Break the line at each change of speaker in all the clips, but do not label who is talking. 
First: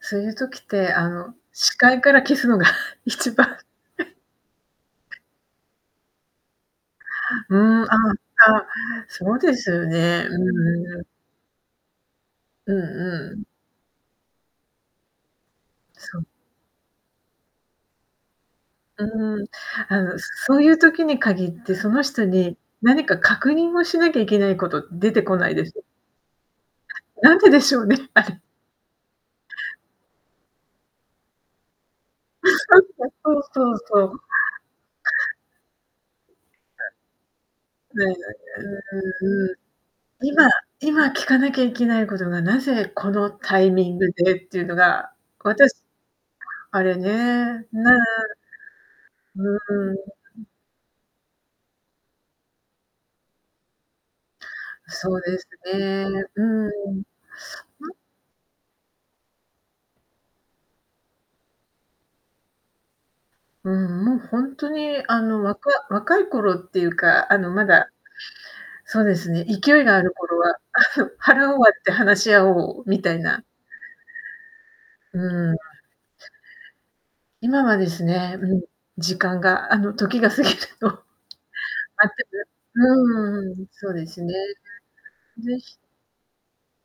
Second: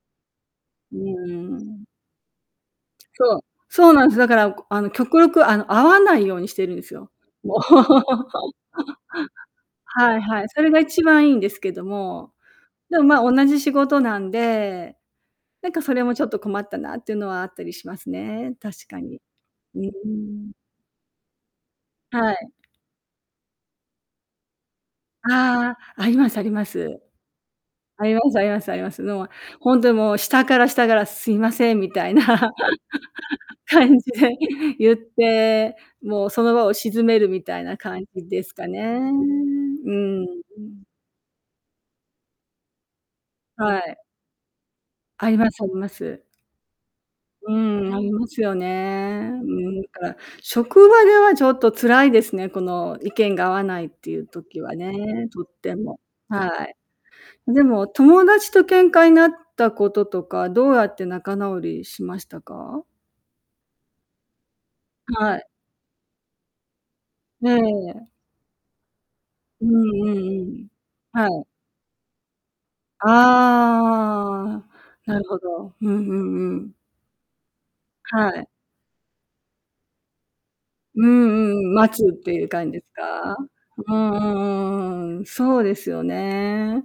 すういう時って、
う
あの、
ー
視
ん。
界から消すのが一
そう、
番
そうなんす。だから、こあの、極力、あの、会わないようにしてるんすよ。も
う
う。
ん、あ、たそうです よ
はい
ね。う
はい、それが
んう
一
ん。
番いいんですけども、
うん
でも、ま、
うん。
同じ仕事なんで、なんか、それも
そ
ち
う。
ょっと困ったなっていうのはあったりしますね。確かに。
うーん。
うー
あの、そ
ん。
そういう時に限って、その人
はい。
に何か確認をしなきゃいけないこと出てこないで
あ
す？
あ、ありますあります。
はい。なんででしょうね、
ありま
あ
す
れ。
ありますあります。のあ、ほんとに、もう、下から下からすいませんみたいな。
そうそう
感
そ
じ
う。
で言って、もうその場を
は
沈めるみたいな
い。
感
ね、はい、
じですかね。うー
うんうんうん。
ん、う
今
ん。
今聞かなきゃいけないことがなぜこのタイ
は
ミン
い。
グでっていうのが、
ありますあり
私
ます。
あれね。
う
ね。
ーん、ありますよね。
う
うーん、だ
ーん、う
から
ん。
職場ではちょっと辛いですね、この意見が合わないっていう時は
そう
ね、
で
とっ
す
ても。
ね、う
はい。
ーん。
でも、
ま
友達と喧嘩になったこととか、どうやって仲直りしましたか？
うん、もう、ほんとに、あ
は
の、
い。
わか若い頃っていうか、あ
ええ
の、まだ
ええ。
そうですね、
うん
勢いがある
うん
頃
う
は、
ん、はい。
腹を割って話し合おうみたいな。
ああ、な
う
るほ
ーん。
ど。うん、ふん、うん。
今はです
は
ね、
い。
うん、時間があの、時が過ぎるのを
うんうんうん、待つっ
待て
ていう
る
感じですか？
うーん、そう
う
で
んう
すね。
んうんうん。そ
ぜ
うで
ひ
すよね。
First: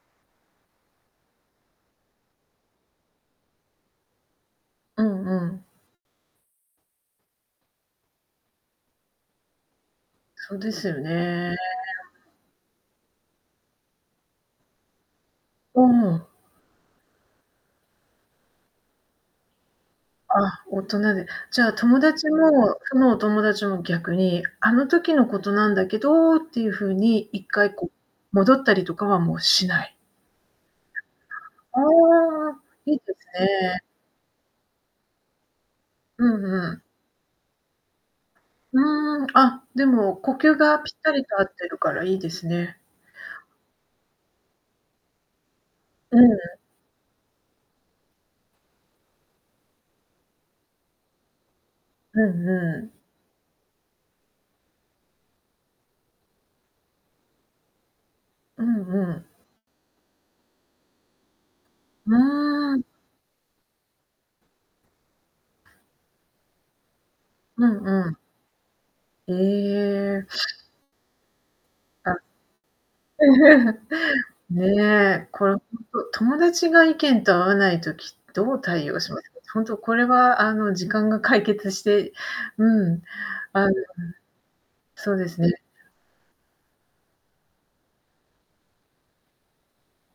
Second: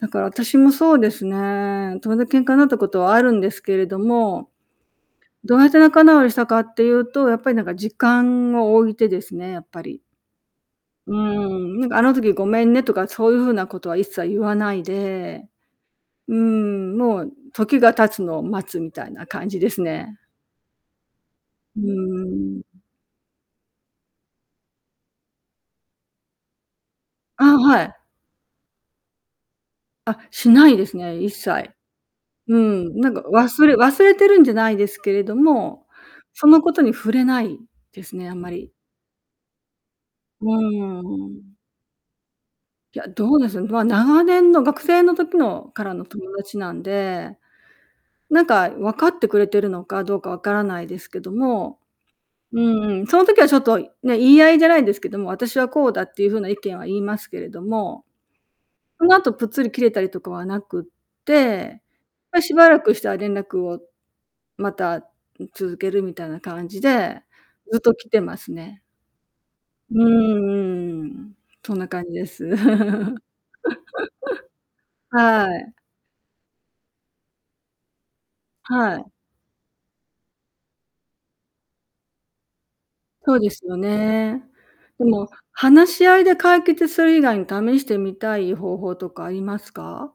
だから私もそうですね。友だ喧嘩になったことはあるんですけれども、
うんう
どう
ん。
やって仲直りしたかっていうと、やっぱり、なんか、時間を置いてですね、やっぱり。
そうですよ
うー
ね。
ん、なんか、あの時ごめんねとか、そういう風なことは一切言わないで。
うーん。
うーん、もう時が経つのを待つみたいな感じですね。
あ、大人で。じゃあ、
う
友達
ーん。
もそのお友達も逆に、あの時のことなんだけどっていう風に一
あ、
回、
は
こう
い。
戻ったりとかはもうしない。
あ、しないですね、一切。
ああ、
う
いい
ん、
で
なんか、
す
忘れ
ね。
忘れてるんじゃないですけれども、
うん
そのこ
う
と
ん。
に触れないですね、あんまり。
うーん、あ、でも、呼
う
吸がぴったりと
ー
合
ん。
ってるからいいですね。
いや、どうですね、ま、長年の学生の時のからの
うー
友
ん。
達なんで、なんか、分かってくれてるのかどうか分からないですけども
うん
うん
うん。
うん、その時はちょっと、いね、言い合いじゃないんですけども、私はこうだっていう風な意見は言いますけれども、
うんう
その
ん。
後ぷっつり切れたりとかはなくって、
う
ま、しば
ー
ら
ん。
くしたら連絡を、また、ん、続けるみたいな感じで、
う
ずっ
ん
と来
うん。
てますね。
へ
う
え。
んうん。そんな感じ
あ。
です。
ね。これ、
は
ほん
い。
と、友達が意見と合わない時、どう対
は
応
い。
しますか？ほんとこれは、あの、時間が解決して、うん、
そうです
あの
よね。で
そう
も、
ですね。
話し合いで解決する以外に試してみたい方法とかありますか？